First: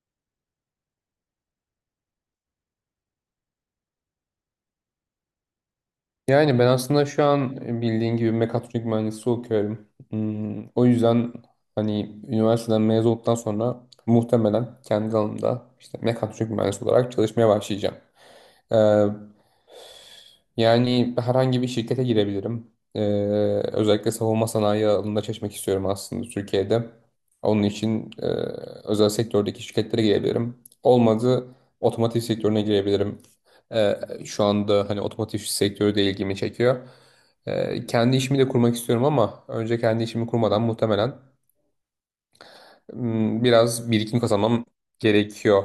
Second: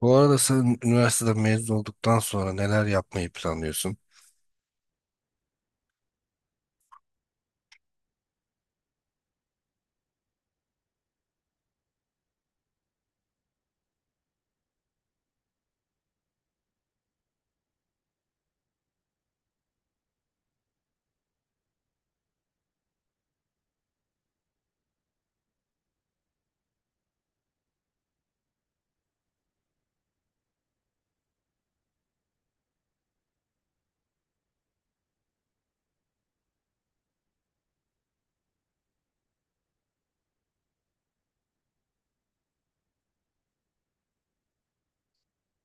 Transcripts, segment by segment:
Bu arada sen üniversiteden mezun olduktan sonra neler yapmayı planlıyorsun? Yani ben aslında şu an bildiğin gibi mekatronik mühendisi okuyorum. O yüzden hani üniversiteden mezun olduktan sonra muhtemelen kendi alanımda işte mekatronik mühendisi olarak çalışmaya başlayacağım. Ee, yani herhangi bir şirkete girebilirim. Özellikle savunma sanayi alanında çalışmak istiyorum aslında Türkiye'de. Onun için özel sektördeki şirketlere girebilirim. Olmadı otomotiv sektörüne girebilirim. Ee, şu anda hani otomotiv sektörü de ilgimi çekiyor. Kendi işimi de kurmak istiyorum ama önce kendi işimi kurmadan muhtemelen biraz birikim kazanmam gerekiyor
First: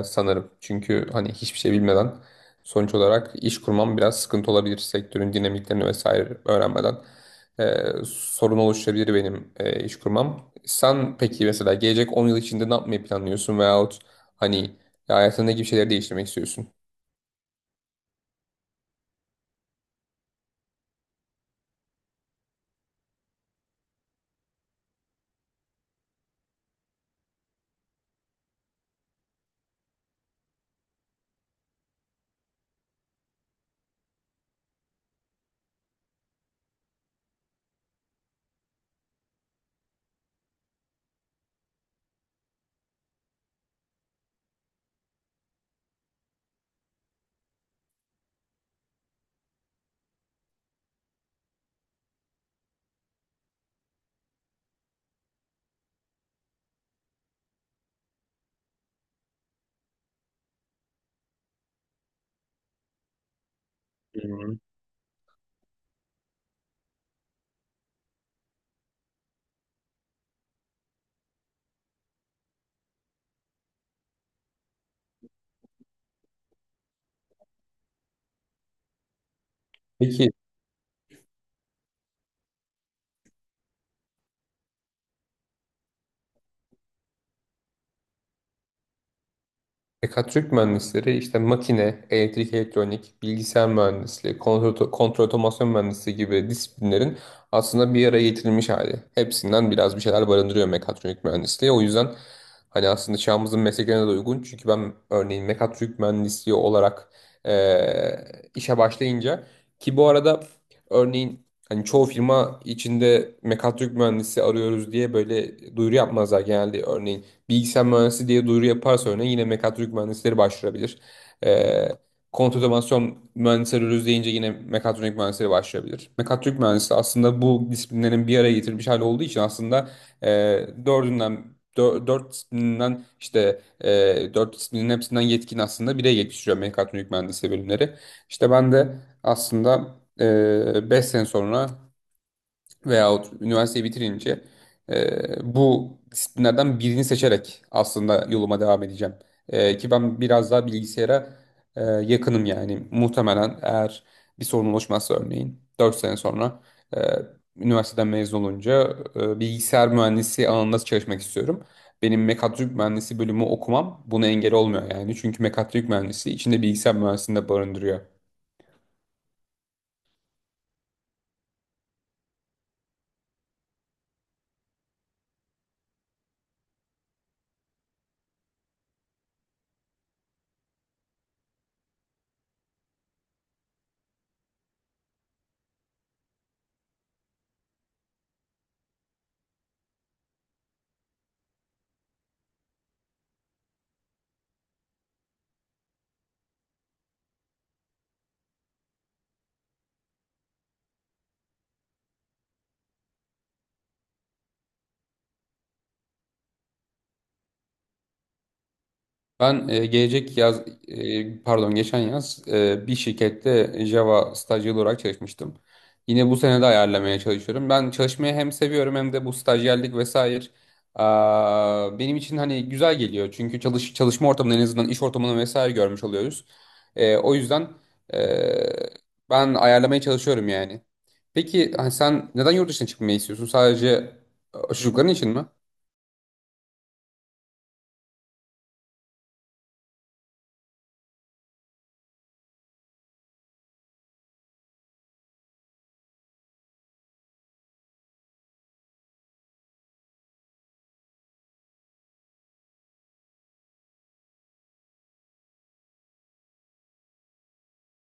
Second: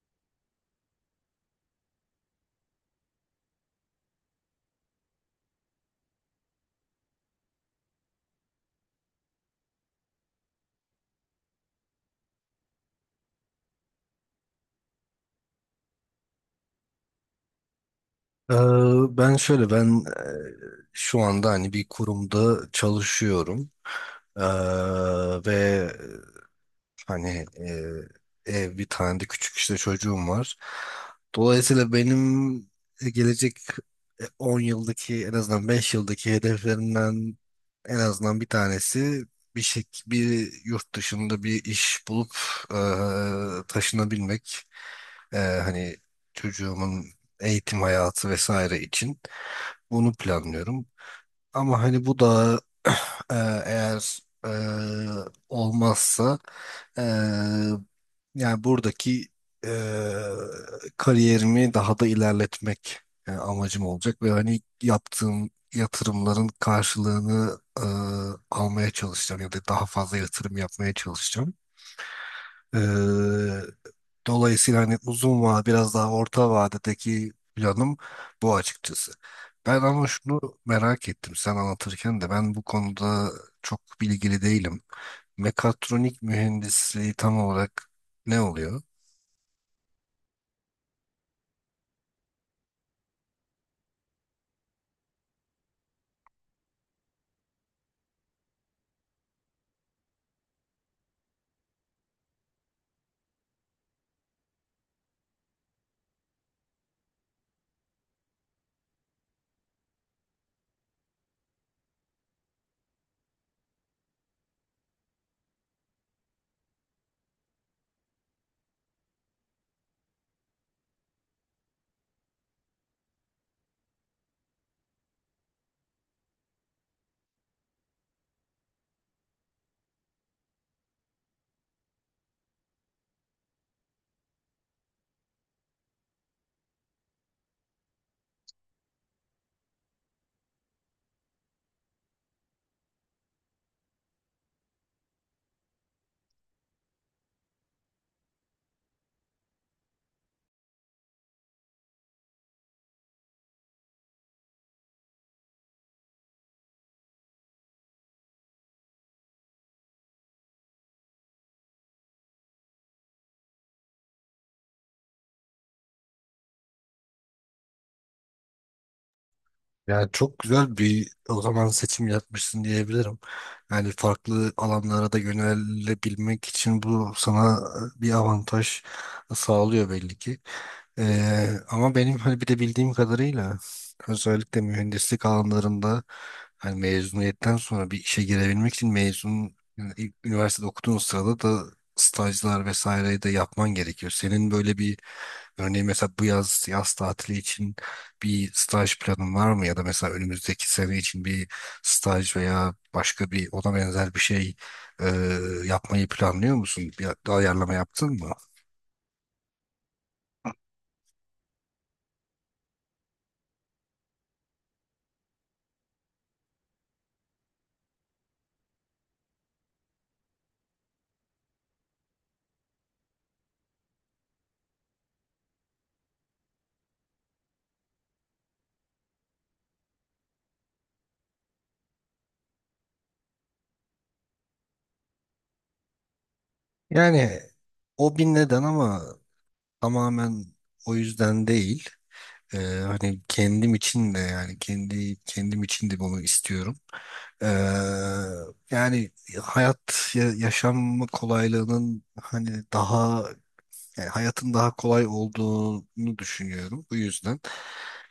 sanırım. Çünkü hani hiçbir şey bilmeden sonuç olarak iş kurmam biraz sıkıntı olabilir sektörün dinamiklerini vesaire öğrenmeden. Sorun oluşturabilir benim iş kurmam. Sen peki mesela gelecek 10 yıl içinde ne yapmayı planlıyorsun veyahut hani hayatında ne gibi şeyleri değiştirmek istiyorsun? Ee, ben şöyle, ben şu anda hani bir kurumda çalışıyorum. Ee, ve hani ev bir tane de küçük işte çocuğum var. Dolayısıyla benim gelecek 10 yıldaki en azından 5 yıldaki hedeflerimden en azından bir tanesi bir yurt dışında bir iş bulup taşınabilmek. Hani çocuğumun eğitim hayatı vesaire için bunu planlıyorum. Ama hani bu da e, eğer e, olmazsa e, yani buradaki e, kariyerimi daha da ilerletmek amacım olacak Hı ve hı. hani yaptığım yatırımların karşılığını almaya çalışacağım ya da daha fazla yatırım yapmaya çalışacağım. E, Dolayısıyla hani uzun vade biraz daha orta vadedeki planım bu açıkçası. Ben ama Peki şunu merak ettim, sen anlatırken de ben bu konuda çok bilgili değilim. Mekatronik mühendisliği tam olarak ne oluyor? mekatronik mühendisleri işte makine, elektrik, elektronik, bilgisayar mühendisliği, kontrol, kontrol otomasyon mühendisliği gibi disiplinlerin aslında bir araya getirilmiş hali. Hepsinden biraz bir şeyler barındırıyor mekatronik mühendisliği. O yüzden hani aslında çağımızın mesleklerine de uygun. Çünkü ben örneğin mekatronik mühendisliği olarak eee, işe başlayınca ki bu arada örneğin hani çoğu firma içinde mekatronik mühendisi arıyoruz diye böyle duyuru yapmazlar genelde. Örneğin bilgisayar mühendisi diye duyuru yaparsa örneğin yine mekatronik mühendisleri başvurabilir. E, kontrol otomasyon mühendisleri arıyoruz deyince yine mekatronik mühendisleri başvurabilir. Mekatronik mühendisi aslında bu disiplinlerin bir araya getirmiş hali olduğu için aslında e, dördünden dört disiplinden işte dört disiplinin hepsinden yetkin aslında bireye yetiştiriyor mekatronik mühendisliği bölümleri. İşte ben de aslında 5 sene sonra veyahut üniversiteyi bitirince bu disiplinlerden birini seçerek aslında yoluma devam edeceğim. Ki ben biraz daha bilgisayara yakınım yani. Muhtemelen eğer bir sorun oluşmazsa örneğin 4 sene sonra e, üniversiteden mezun olunca bilgisayar mühendisi alanında çalışmak istiyorum. Benim mekatronik mühendisi bölümü okumam buna engel olmuyor yani. Çünkü mekatronik mühendisi içinde bilgisayar mühendisini de barındırıyor. Yani çok güzel bir o zaman seçim yapmışsın diyebilirim. Yani farklı alanlara da yönelebilmek için bu sana bir avantaj sağlıyor belli ki. Ama benim hani bir de bildiğim kadarıyla özellikle mühendislik alanlarında hani mezuniyetten sonra bir işe girebilmek için mezun, yani ilk üniversitede okuduğun sırada da stajlar vesaireyi de yapman gerekiyor. Senin böyle bir, örneğin mesela bu yaz tatili için bir staj planın var mı ya da mesela önümüzdeki sene için bir staj veya başka bir ona benzer bir şey e, yapmayı planlıyor musun? Bir ayarlama yaptın mı? Ben gelecek yaz, pardon geçen yaz bir şirkette Java stajyeri olarak çalışmıştım. Yine bu sene de ayarlamaya çalışıyorum. Ben çalışmayı hem seviyorum hem de bu stajyerlik vesaire benim için hani güzel geliyor. Çünkü çalışma ortamını en azından iş ortamını vesaire görmüş oluyoruz. O yüzden e, ben ayarlamaya çalışıyorum yani. Peki hani sen neden yurt dışına çıkmayı istiyorsun? Sadece çocukların için mi? Yani o bir neden ama tamamen o yüzden değil. E, hani kendim için de, yani kendi kendim için de bunu istiyorum. E, yani hayat yaşam kolaylığının hani daha, yani hayatın daha kolay olduğunu düşünüyorum bu yüzden.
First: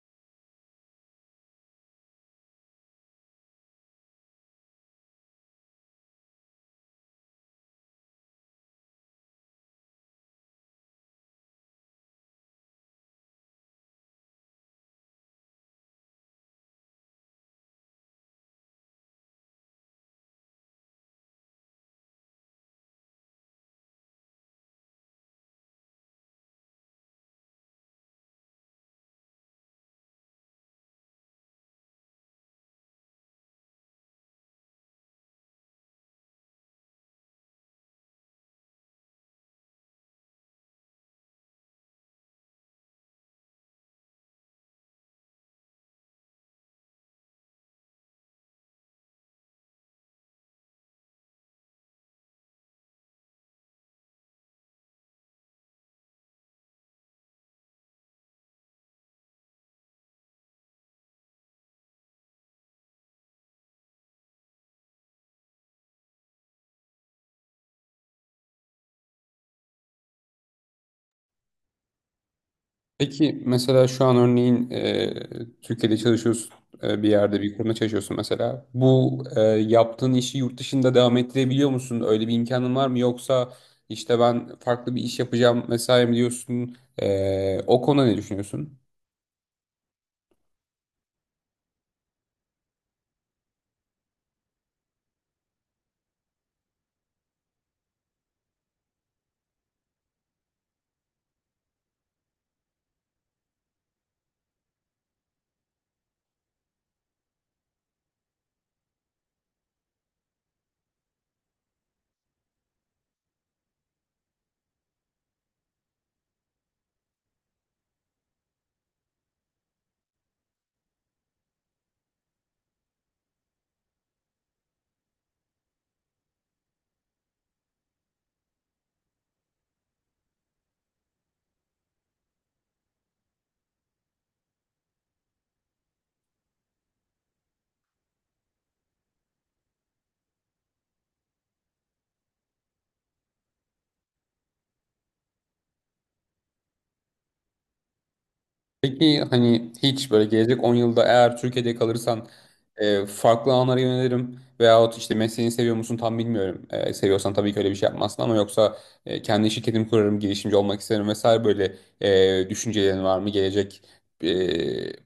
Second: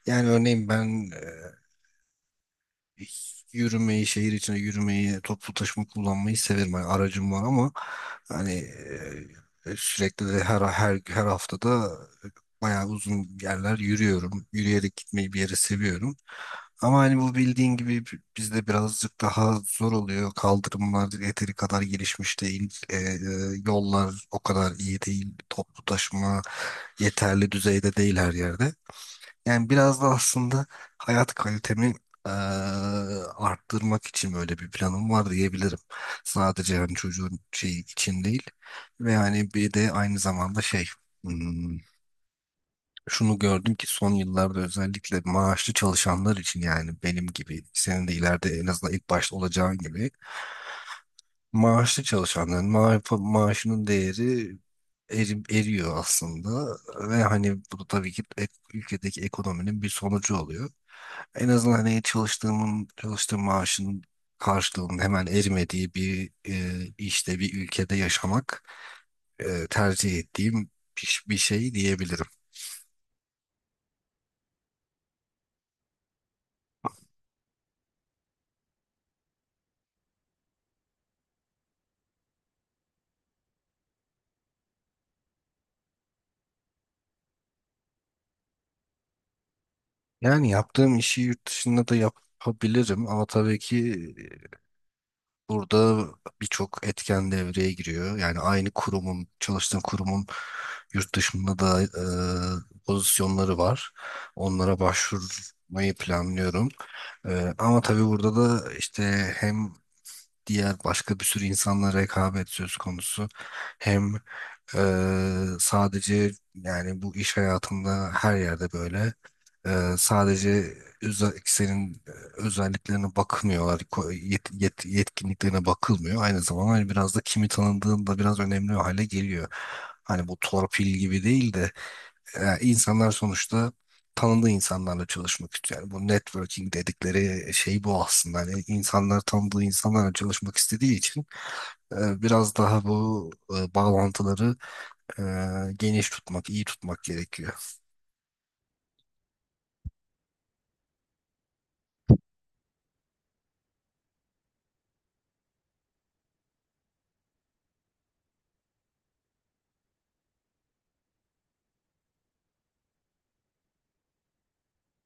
Yani örneğin ben yürümeyi, şehir içine yürümeyi, toplu taşıma kullanmayı severim. Yani aracım var ama hani sürekli de her haftada bayağı uzun yerler yürüyorum. Yürüyerek gitmeyi bir yere seviyorum. Ama hani bu bildiğin gibi bizde birazcık daha zor oluyor. Kaldırımlar yeteri kadar gelişmiş değil. Yollar o kadar iyi değil. Toplu taşıma yeterli düzeyde değil her yerde. Yani biraz da aslında hayat kalitemi eee, arttırmak için böyle bir planım var diyebilirim. Sadece yani çocuğun şey için değil. Ve hani bir de aynı zamanda şey, hmm, şunu gördüm ki son yıllarda özellikle maaşlı çalışanlar için, yani benim gibi senin de ileride en azından ilk başta olacağın gibi, maaşlı çalışanların maaşının değeri eriyor aslında ve hani bu da tabii ki ülkedeki ekonominin bir sonucu oluyor. En azından hani çalıştığım maaşın karşılığının hemen erimediği bir işte bir ülkede yaşamak tercih ettiğim bir şey diyebilirim. Peki mesela şu an örneğin Türkiye'de çalışıyorsun bir yerde bir kurumda çalışıyorsun mesela. Bu yaptığın işi yurt dışında devam ettirebiliyor musun? Öyle bir imkanın var mı? Yoksa işte ben farklı bir iş yapacağım vesaire mi diyorsun? O konuda ne düşünüyorsun? Yani yaptığım işi yurt dışında da yapabilirim ama tabii ki burada birçok etken devreye giriyor. Yani aynı kurumun, çalıştığın kurumun, yurt dışında da pozisyonları var. Onlara başvurmayı planlıyorum. Ama tabii burada da işte hem diğer başka bir sürü insanla rekabet söz konusu, hem sadece yani bu iş hayatında her yerde böyle. Sadece senin özelliklerine bakmıyorlar, yetkinliklerine bakılmıyor. Aynı zamanda hani biraz da kimi tanıdığın da biraz önemli hale geliyor. Hani bu torpil gibi değil de, insanlar sonuçta tanıdığı insanlarla çalışmak istiyor. Yani bu networking dedikleri şey bu aslında. Hani insanlar tanıdığı insanlarla çalışmak istediği için biraz daha bu bağlantıları e, geniş tutmak, iyi tutmak gerekiyor. Peki hani hiç böyle gelecek 10 yılda eğer Türkiye'de kalırsan farklı alanlara yönelirim veyahut işte mesleğini seviyor musun tam bilmiyorum. Seviyorsan tabii ki öyle bir şey yapmazsın ama yoksa kendi şirketimi kurarım, girişimci olmak isterim vesaire böyle düşüncelerin var mı gelecek e,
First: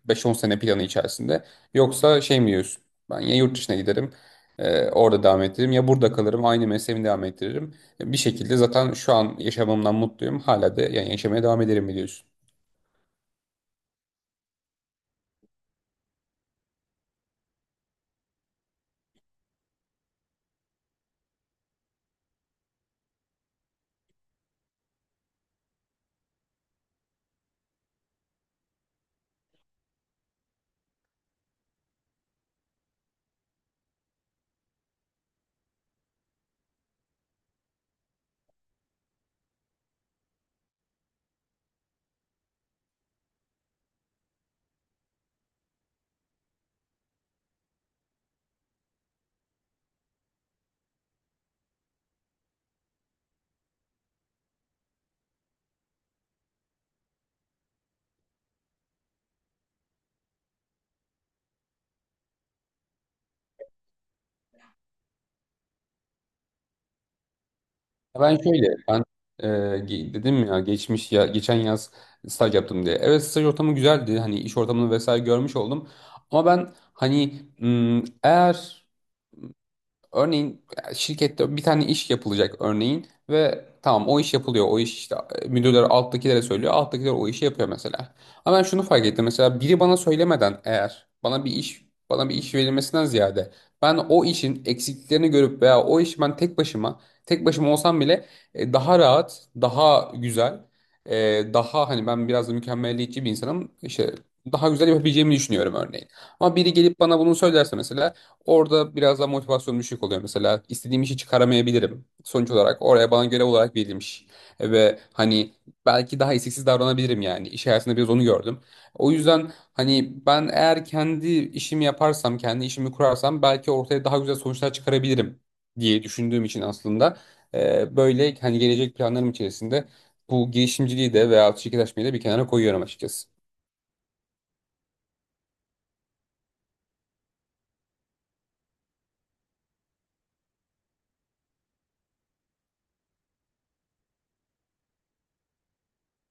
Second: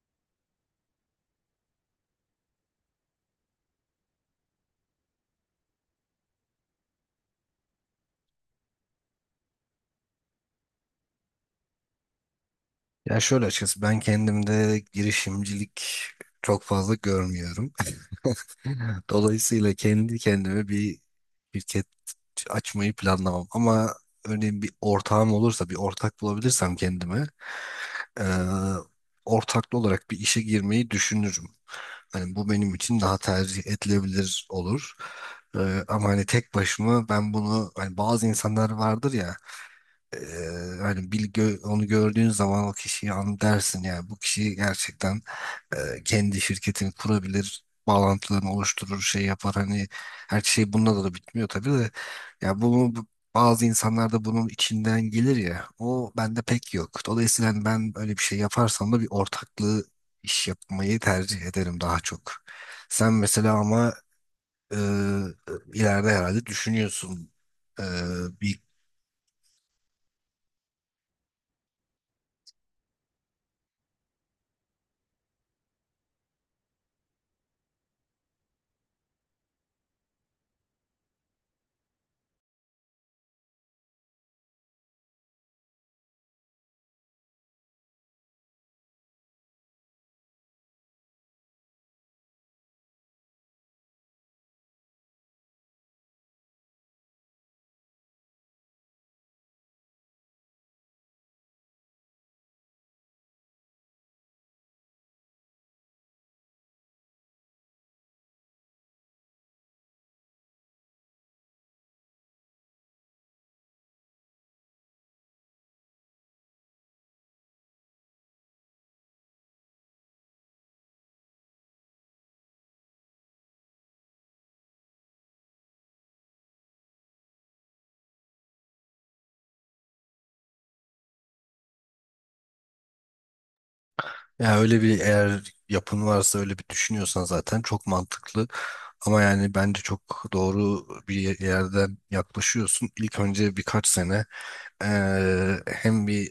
5-10 sene planı içerisinde? Yoksa şey mi diyorsun? Ben ya yurt dışına giderim, orada devam ettiririm ya burada kalırım, aynı mesleğimi devam ettiririm. Bir şekilde zaten şu an yaşamamdan mutluyum. Hala da yani yaşamaya devam ederim mi diyorsun? Ya şöyle, açıkçası ben kendimde girişimcilik çok fazla görmüyorum. Dolayısıyla kendi kendime bir şirket açmayı planlamam. Ama örneğin bir ortağım olursa, bir ortak bulabilirsem kendime, e, ortaklı olarak bir işe girmeyi düşünürüm. Hani bu benim için daha tercih edilebilir olur. E, ama hani tek başıma, ben bunu hani bazı insanlar vardır ya. Hani bir onu gördüğün zaman o kişiyi an dersin, yani bu kişi gerçekten, kendi şirketini kurabilir, bağlantılarını oluşturur, şey yapar. Hani her şey bununla da bitmiyor tabii de, ya bunu bazı insanlar da bunun içinden gelir ya, o bende pek yok. Dolayısıyla hani ben öyle bir şey yaparsam da bir ortaklığı iş yapmayı tercih ederim daha çok. Sen mesela ama eee, ileride herhalde düşünüyorsun, eee, Ya ben bir. şöyle, ben e, dedim ya geçmiş ya geçen yaz staj yaptım diye. Evet staj ortamı güzeldi. Hani iş ortamını vesaire görmüş oldum. Ama ben hani eğer örneğin şirkette bir tane iş yapılacak örneğin ve tamam o iş yapılıyor. O iş işte müdürler alttakilere söylüyor. Alttakiler o işi yapıyor mesela. Ama ben şunu fark ettim mesela biri bana söylemeden eğer bana bir iş verilmesinden ziyade ben o işin eksikliklerini görüp veya o işi ben tek başıma olsam bile daha rahat, daha güzel, daha hani ben biraz da mükemmeliyetçi bir insanım. İşte daha güzel yapabileceğimi düşünüyorum örneğin. Ama biri gelip bana bunu söylerse mesela orada biraz daha motivasyon düşük oluyor mesela. İstediğim işi çıkaramayabilirim. Sonuç olarak oraya bana görev olarak verilmiş. Ve hani belki daha isteksiz davranabilirim yani. İş hayatında biraz onu gördüm. O yüzden hani ben eğer kendi işimi yaparsam, kendi işimi kurarsam belki ortaya daha güzel sonuçlar çıkarabilirim diye düşündüğüm için aslında böyle hani gelecek planlarım içerisinde bu girişimciliği de veya şirketleşmeyi de bir kenara koyuyorum açıkçası. Ya öyle bir, eğer yapın varsa, öyle bir düşünüyorsan zaten çok mantıklı. Ama yani bence çok doğru bir yerden yaklaşıyorsun. İlk önce birkaç sene, hem bir,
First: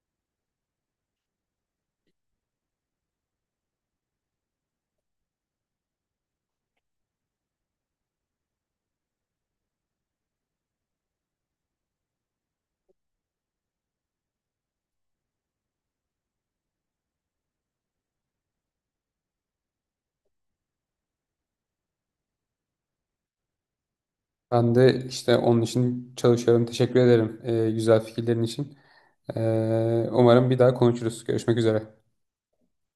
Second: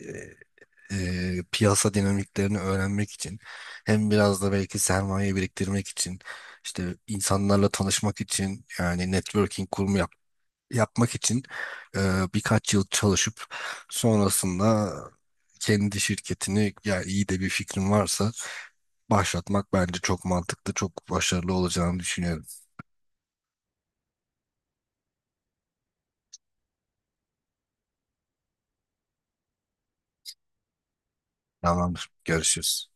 piyasa dinamiklerini öğrenmek için, hem biraz da belki sermaye biriktirmek için, işte insanlarla tanışmak için, yani networking kurumu yapmak için, birkaç yıl çalışıp sonrasında kendi şirketini, ya iyi de bir fikrin varsa, başlatmak bence çok mantıklı, çok başarılı olacağını düşünüyorum. Ben de işte onun için çalışıyorum. Teşekkür ederim güzel fikirlerin için. Umarım bir daha konuşuruz. Görüşmek üzere. Tamamdır. Görüşürüz.